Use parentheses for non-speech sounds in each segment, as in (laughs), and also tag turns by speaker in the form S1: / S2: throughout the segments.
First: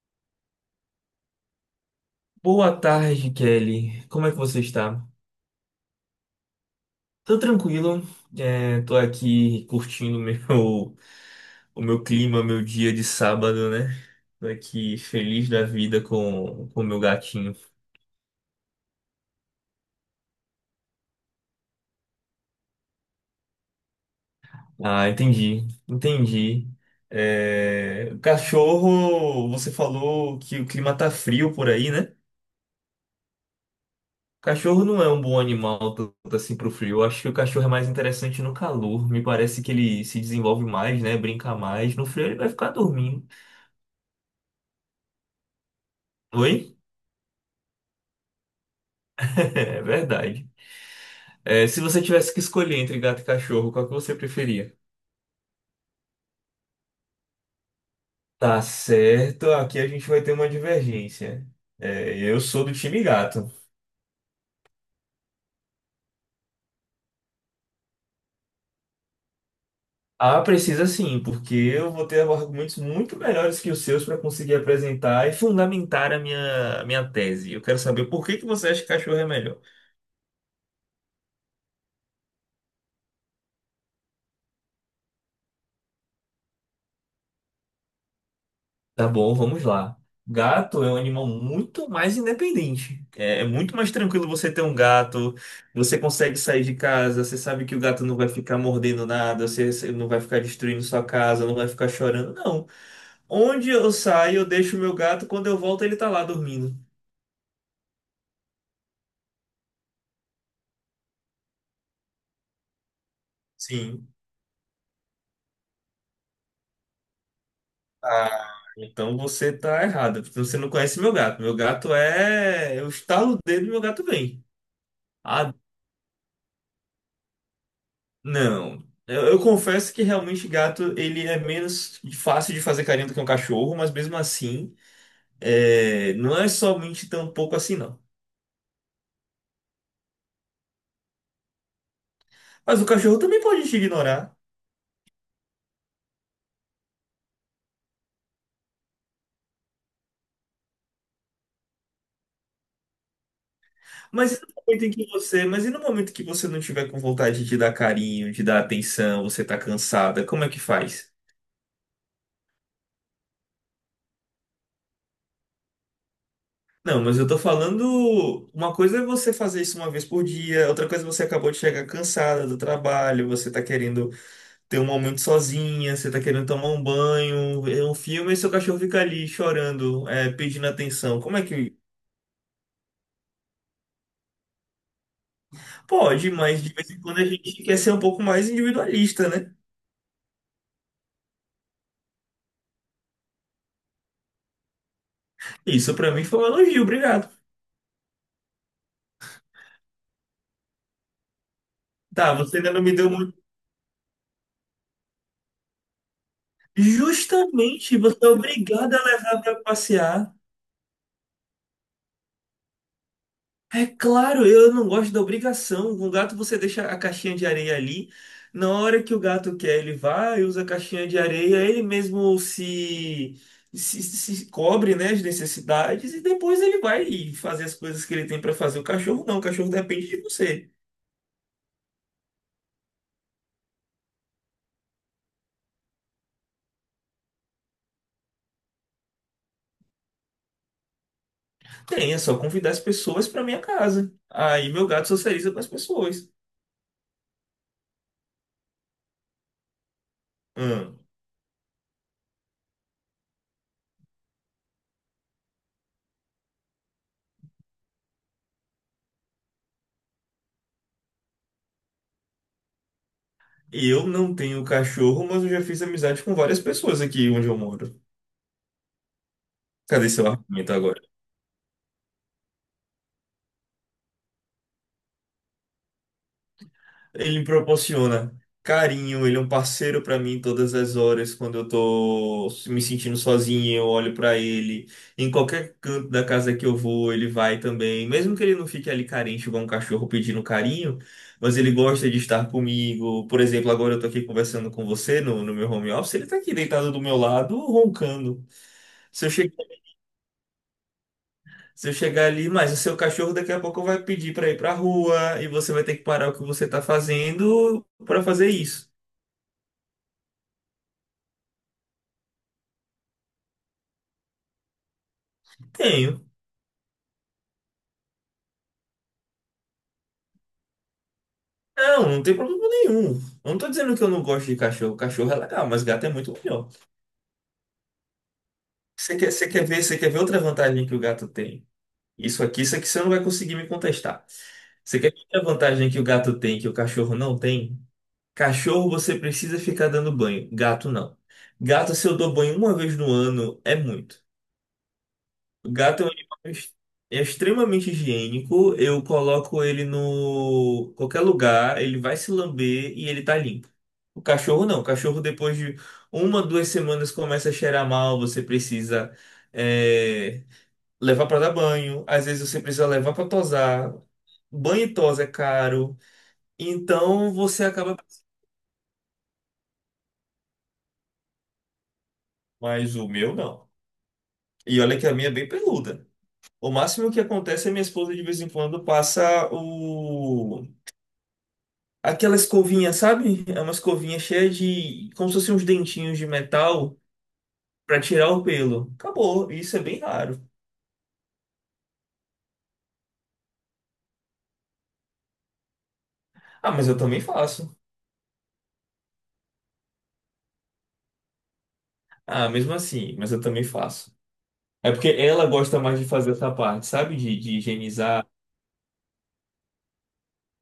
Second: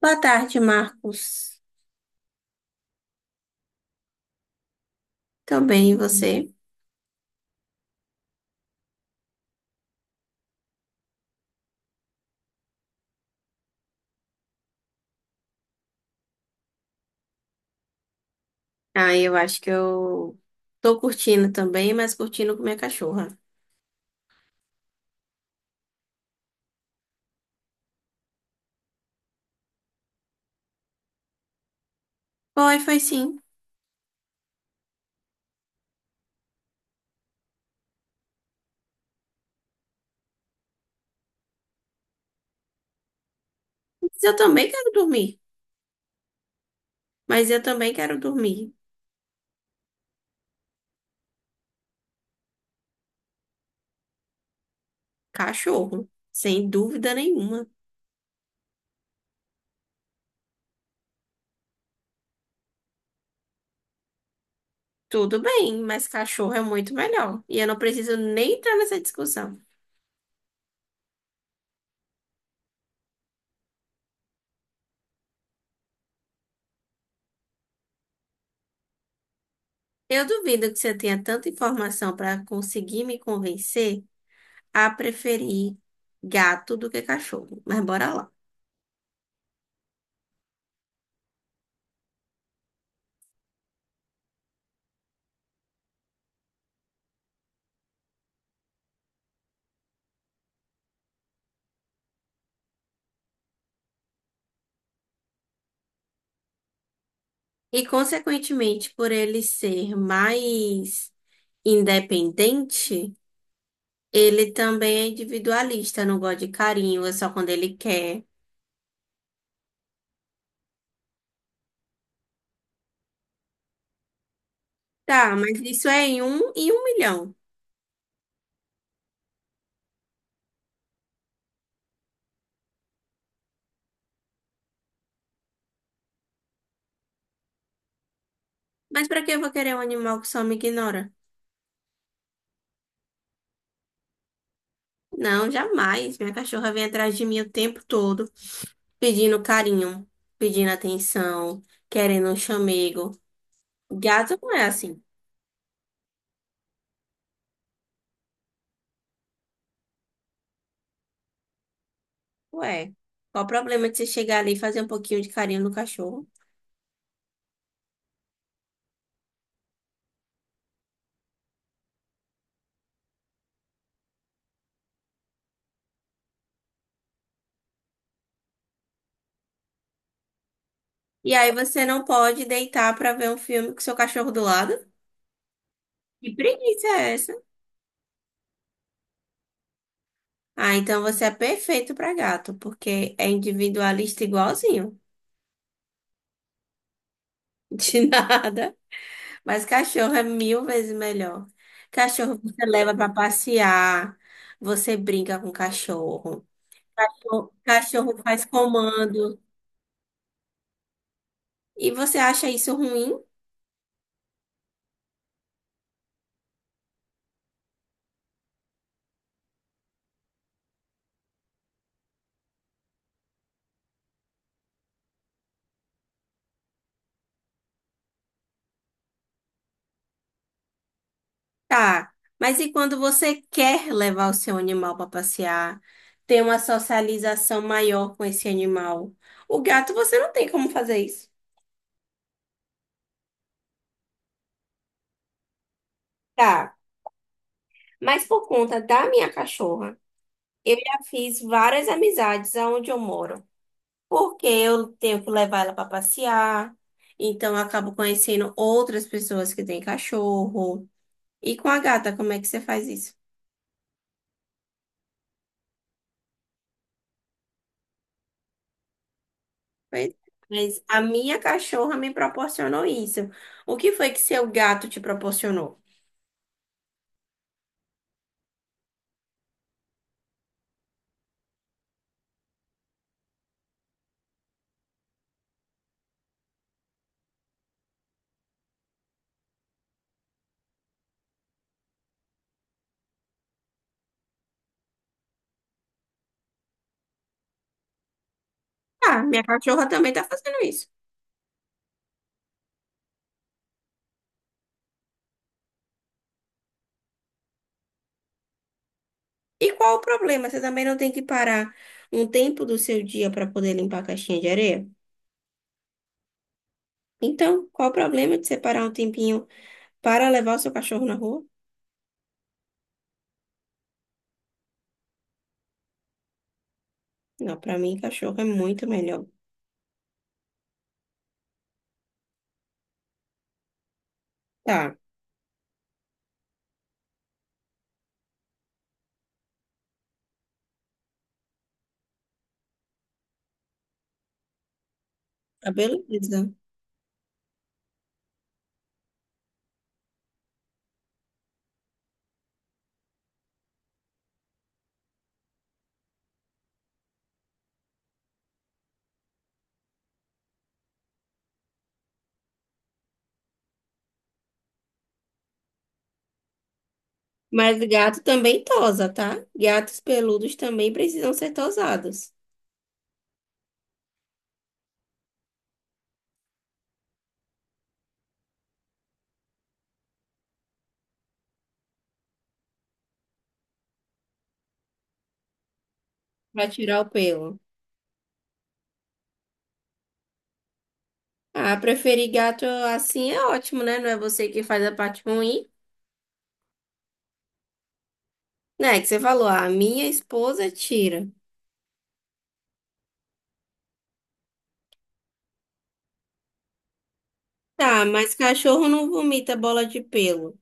S1: Boa tarde, Marcos.
S2: Boa tarde, Kelly. Como é que você está?
S1: Tô bem, e você?
S2: Tô tranquilo. É, tô aqui curtindo (laughs) meu, o meu clima, meu dia de sábado, né? Tô aqui feliz da vida com o meu gatinho.
S1: Ah, eu acho que eu tô curtindo também, mas curtindo com minha cachorra.
S2: Ah, entendi, entendi. É, o cachorro, você falou que o clima tá frio por aí, né?
S1: Foi, foi sim.
S2: Cachorro não é um bom animal tanto assim pro frio. Eu acho que o cachorro é mais interessante no calor. Me parece que ele se desenvolve mais, né? Brinca mais. No frio ele vai ficar dormindo.
S1: Mas eu também quero dormir.
S2: Oi? (laughs)
S1: Mas eu também quero dormir.
S2: É verdade. É, se você tivesse que escolher entre gato e cachorro, qual que você preferia?
S1: Cachorro, sem dúvida nenhuma.
S2: Tá certo, aqui a gente vai ter uma divergência. É, eu sou do time gato.
S1: Tudo bem, mas cachorro é muito melhor. E eu não preciso nem entrar nessa discussão.
S2: Ah, precisa sim, porque eu vou ter argumentos muito melhores que os seus para conseguir apresentar e fundamentar a minha tese. Eu quero saber por que que você acha que cachorro é melhor.
S1: Eu duvido que você tenha tanta informação para conseguir me convencer a preferir gato do que cachorro. Mas bora lá.
S2: Tá bom, vamos lá. Gato é um animal muito mais independente. É, muito mais tranquilo você ter um gato. Você consegue sair de casa, você sabe que o gato não vai ficar mordendo nada, você não vai ficar destruindo sua casa, não vai ficar chorando. Não. Onde eu saio, eu deixo o meu gato, quando eu volto, ele tá lá dormindo.
S1: E, consequentemente, por ele ser mais independente,
S2: Sim.
S1: ele também é individualista, não gosta de carinho, é só quando ele quer.
S2: Ah, então você tá errado. Porque você não conhece meu gato. Meu gato é. Eu estalo o dedo e meu gato vem.
S1: Tá,
S2: Ah,
S1: mas isso é em um milhão.
S2: não. Eu confesso que realmente gato ele é menos fácil de fazer carinho do que um cachorro, mas mesmo assim, é, não é somente tão pouco assim, não.
S1: Mas pra que eu vou querer um animal que só me ignora?
S2: Mas o cachorro também pode te ignorar.
S1: Não, jamais. Minha cachorra vem atrás de mim o tempo todo, pedindo carinho, pedindo atenção, querendo um chamego.
S2: Mas
S1: Gato
S2: e no
S1: não é
S2: momento em
S1: assim.
S2: que você, mas e no momento que você não tiver com vontade de dar carinho, de dar atenção, você tá cansada, como é que faz?
S1: Ué, qual o problema de você chegar ali e fazer um pouquinho de carinho no cachorro?
S2: Não, mas eu tô falando, uma coisa é você fazer isso uma vez por dia, outra coisa é você acabou de chegar cansada do trabalho, você tá querendo. Tem um momento sozinha, você tá querendo tomar um banho, ver um filme e seu cachorro fica ali chorando, é, pedindo atenção.
S1: E
S2: Como é
S1: aí
S2: que.
S1: você não pode deitar pra ver um filme com seu cachorro do lado?
S2: Pode,
S1: Que
S2: mas de
S1: preguiça
S2: vez em
S1: é
S2: quando a
S1: essa?
S2: gente quer ser um pouco mais individualista, né?
S1: Ah, então você é perfeito pra gato, porque é individualista igualzinho.
S2: Isso pra mim foi um elogio, obrigado.
S1: (laughs) De nada. Mas cachorro é mil vezes melhor.
S2: Tá,
S1: Cachorro
S2: você
S1: você
S2: ainda não me
S1: leva
S2: deu
S1: pra
S2: muito.
S1: passear, você brinca com o cachorro. O
S2: Justamente,
S1: cachorro
S2: você é
S1: faz
S2: obrigado a
S1: comando.
S2: levar pra passear.
S1: E você acha isso ruim?
S2: É claro, eu não gosto da obrigação. Com o gato você deixa a caixinha de areia ali. Na hora que o gato quer, ele vai, usa a caixinha de areia, ele mesmo se cobre, né, as necessidades e depois ele vai fazer as coisas que ele tem para fazer. O cachorro não, o cachorro depende de você.
S1: Tá, mas e quando você quer levar o seu animal para passear, ter uma socialização maior com esse animal? O gato, você não tem como fazer isso.
S2: Tem, é só convidar as pessoas para minha casa. Aí meu gato socializa com as pessoas.
S1: Tá, mas por conta da minha cachorra, eu
S2: Hum.
S1: já fiz várias amizades aonde eu moro, porque eu tenho que levar ela para passear, então eu acabo conhecendo outras pessoas que têm cachorro. E com a gata, como é que você faz isso?
S2: Eu não tenho cachorro, mas eu já fiz amizade com várias pessoas aqui onde eu moro.
S1: Pois
S2: Cadê
S1: é,
S2: seu argumento
S1: mas a
S2: agora?
S1: minha cachorra me proporcionou isso. O que foi que seu gato te proporcionou?
S2: Ele me proporciona carinho, ele é um parceiro pra mim todas as horas. Quando eu tô me sentindo sozinho, eu olho pra ele. Em qualquer canto da casa que eu vou, ele vai também. Mesmo que ele não fique ali carente, igual um cachorro pedindo carinho, mas ele gosta de estar comigo. Por exemplo, agora eu tô aqui conversando com você no meu home office, ele tá aqui deitado do meu lado, roncando.
S1: Ah,
S2: Se eu,
S1: minha
S2: che-
S1: cachorra também tá fazendo isso.
S2: Se eu chegar ali, mas o seu cachorro daqui a pouco vai pedir pra ir pra rua e você vai ter que parar o que você tá fazendo pra fazer isso.
S1: E qual o problema? Você também não tem que parar um tempo do seu dia para poder limpar a caixinha de areia?
S2: Tenho.
S1: Então, qual o problema de separar um tempinho para levar o seu cachorro na rua?
S2: Não, não tem problema nenhum. Eu não tô dizendo que eu não gosto de cachorro. Cachorro é legal, mas gato é muito melhor.
S1: Não, para mim, cachorro é muito melhor.
S2: Você quer ver outra vantagem que o gato tem? Isso aqui você não vai conseguir me contestar.
S1: Tá,
S2: Você quer ver outra vantagem que o gato tem que o cachorro não tem? Cachorro você precisa ficar dando banho, gato não. Gato, se eu dou banho uma vez no ano, é muito.
S1: tá,
S2: O gato é um animal
S1: beleza.
S2: é extremamente higiênico. Eu coloco ele no qualquer lugar, ele vai se lamber e ele tá limpo. O cachorro não. O cachorro, depois de uma, duas semanas, começa a cheirar mal. Você precisa, é, levar pra dar banho. Às vezes você precisa levar pra tosar. Banho e tosa é caro. Então você
S1: Mas
S2: acaba.
S1: gato também tosa, tá? Gatos peludos também precisam ser tosados
S2: Mas o meu não. E olha que a minha é bem peluda. O máximo que acontece é minha esposa de vez em quando passa o. Aquela escovinha, sabe? É uma escovinha cheia de, como se fossem uns dentinhos de
S1: para
S2: metal
S1: tirar o pelo.
S2: pra tirar o pelo. Acabou, isso é bem raro.
S1: Ah, preferir gato assim é ótimo, né? Não é você que faz a parte ruim,
S2: Ah, mas eu também faço.
S1: né? Que você falou, a minha esposa tira.
S2: Ah, mesmo assim, mas eu também faço. É porque ela gosta mais de fazer essa parte, sabe? De
S1: Tá,
S2: higienizar.
S1: mas cachorro não vomita bola de pelo.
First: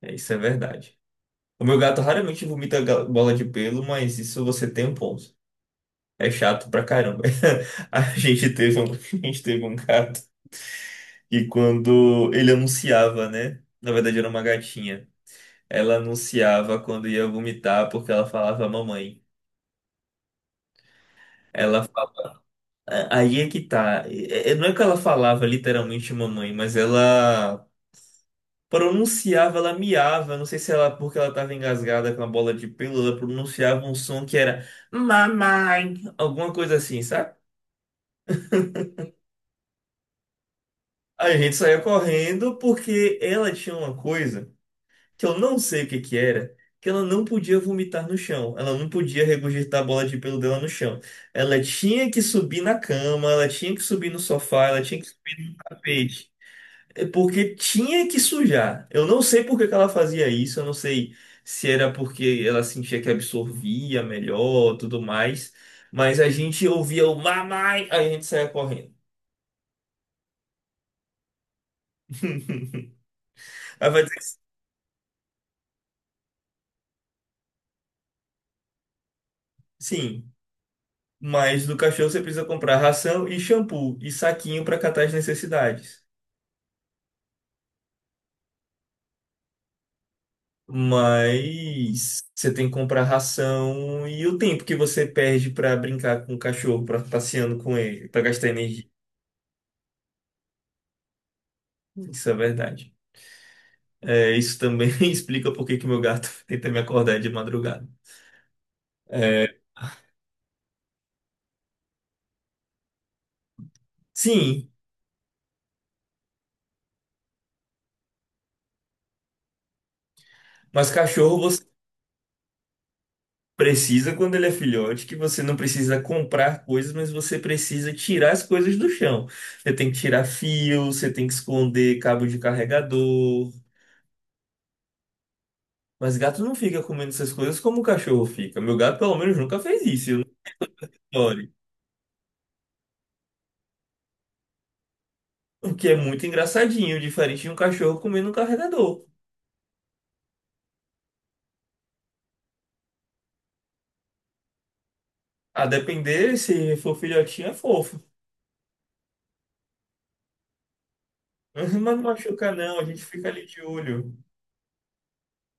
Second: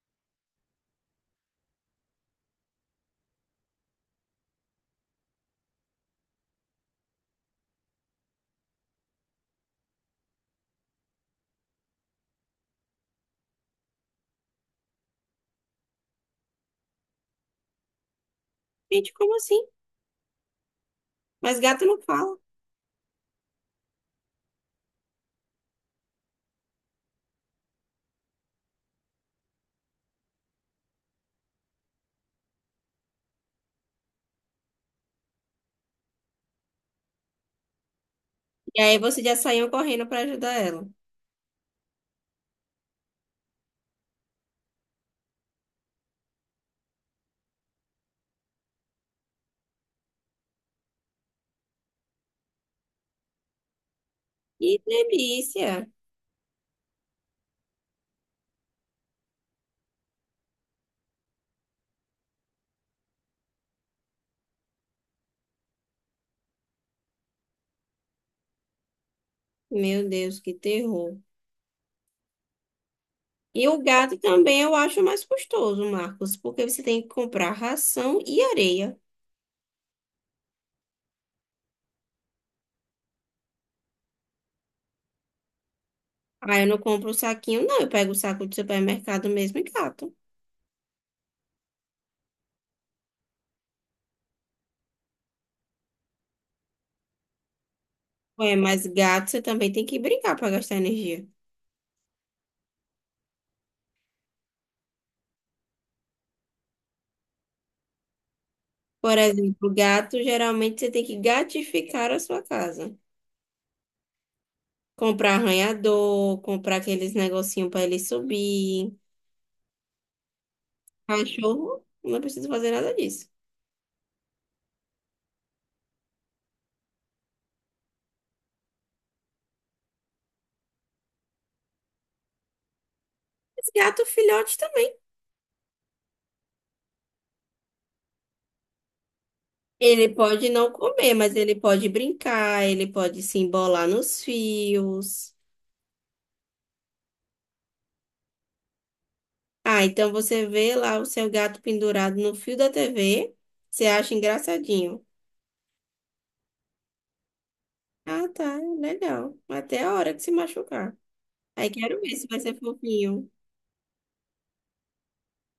S2: É, isso é verdade. O meu gato raramente vomita bola de pelo, mas isso você tem um ponto. É chato pra caramba. (laughs) A gente teve um, (laughs) A gente teve um gato e quando ele anunciava, né? Na verdade era uma gatinha. Ela anunciava quando ia vomitar porque ela falava
S1: Gente,
S2: mamãe.
S1: como assim? Mas gato
S2: Ela
S1: não
S2: fala...
S1: fala.
S2: Aí é que tá. Não é que ela falava literalmente mamãe, mas ela pronunciava, ela miava. Não sei se ela, porque ela tava engasgada com a bola de pelo, ela pronunciava um som que era mamãe, alguma coisa assim, sabe?
S1: E aí você já saiu correndo pra ajudar ela.
S2: Aí a gente saía correndo porque ela tinha uma coisa que eu não sei o que que era, que ela não podia vomitar no chão, ela não podia regurgitar a bola de pelo dela no chão. Ela tinha que subir na cama, ela tinha que subir no sofá,
S1: Que
S2: ela tinha que subir no
S1: delícia!
S2: tapete. É. Porque tinha que sujar. Eu não sei por que que ela fazia isso, eu não sei se era porque ela sentia que absorvia melhor, tudo mais. Mas a gente ouvia o mamãe, aí a gente saía correndo.
S1: Meu Deus, que terror.
S2: (laughs)
S1: E o
S2: Aí vai dizer,
S1: gato
S2: que
S1: também eu acho mais custoso, Marcos, porque você tem que comprar ração e areia.
S2: sim. Mas do cachorro você precisa comprar ração e shampoo e saquinho para catar as necessidades.
S1: Ah, eu não compro o saquinho, não. Eu pego o saco de supermercado mesmo e gato.
S2: Mas você tem que comprar ração e o tempo que você perde para brincar com o cachorro, para passeando com ele, para gastar
S1: Ué, mas
S2: energia.
S1: gato você também tem que brincar para gastar energia.
S2: Isso é verdade. É, isso também (laughs) explica por que que meu gato (laughs) tenta me acordar de madrugada.
S1: Por
S2: É,
S1: exemplo, gato, geralmente você tem que gatificar a sua casa.
S2: sim,
S1: Comprar arranhador, comprar aqueles negocinhos para ele subir.
S2: mas cachorro.
S1: Cachorro, não precisa fazer nada disso.
S2: Precisa quando ele é filhote, que você não precisa comprar coisas, mas você precisa tirar as coisas do chão. Você tem que tirar fio, você tem que esconder cabo de carregador.
S1: Mas gato filhote também.
S2: Mas gato não fica comendo essas coisas como o cachorro fica. Meu gato, pelo menos, nunca fez
S1: Ele
S2: isso. Eu não
S1: pode não comer, mas
S2: ignore.
S1: ele pode brincar, ele pode se embolar nos fios.
S2: O que é muito engraçadinho, diferente de um cachorro comendo um carregador.
S1: Ah, então você vê lá o seu gato pendurado no fio da TV, você acha engraçadinho.
S2: A depender, se for filhotinho, é fofo.
S1: Ah, tá, legal. Até a hora que se machucar.
S2: (laughs)
S1: Aí
S2: Mas não
S1: quero ver se vai
S2: machuca,
S1: ser
S2: não. A gente fica
S1: fofinho.
S2: ali de olho.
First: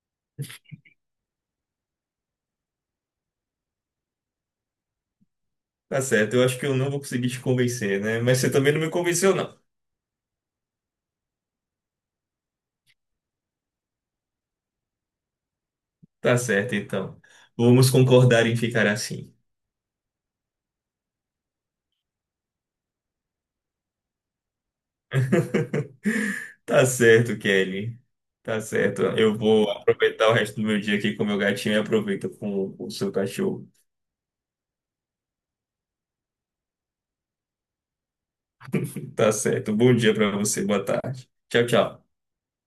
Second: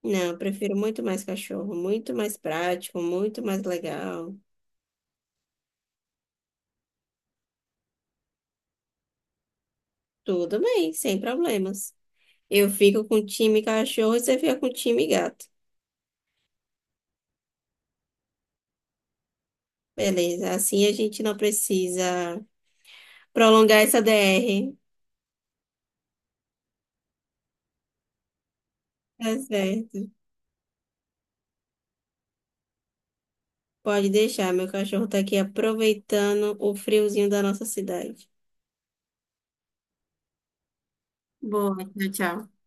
S1: Não, eu prefiro muito mais cachorro, muito mais prático, muito mais legal.
S2: Tá certo, eu acho que eu não vou conseguir te convencer, né? Mas você também não me convenceu, não.
S1: Tudo bem, sem problemas. Eu fico com o time cachorro e você fica com o time gato.
S2: Tá certo, então. Vamos concordar em ficar assim.
S1: Beleza, assim a gente não precisa prolongar essa DR.
S2: Tá certo, Kelly. Tá certo.
S1: Tá
S2: Eu vou
S1: certo.
S2: aproveitar o resto do meu dia aqui com o meu gatinho e aproveito com o seu cachorro.
S1: Pode deixar, meu cachorro tá aqui aproveitando o friozinho da nossa cidade.
S2: Tá certo. Bom dia pra você. Boa tarde. Tchau,
S1: Boa, tchau,
S2: tchau.
S1: tchau.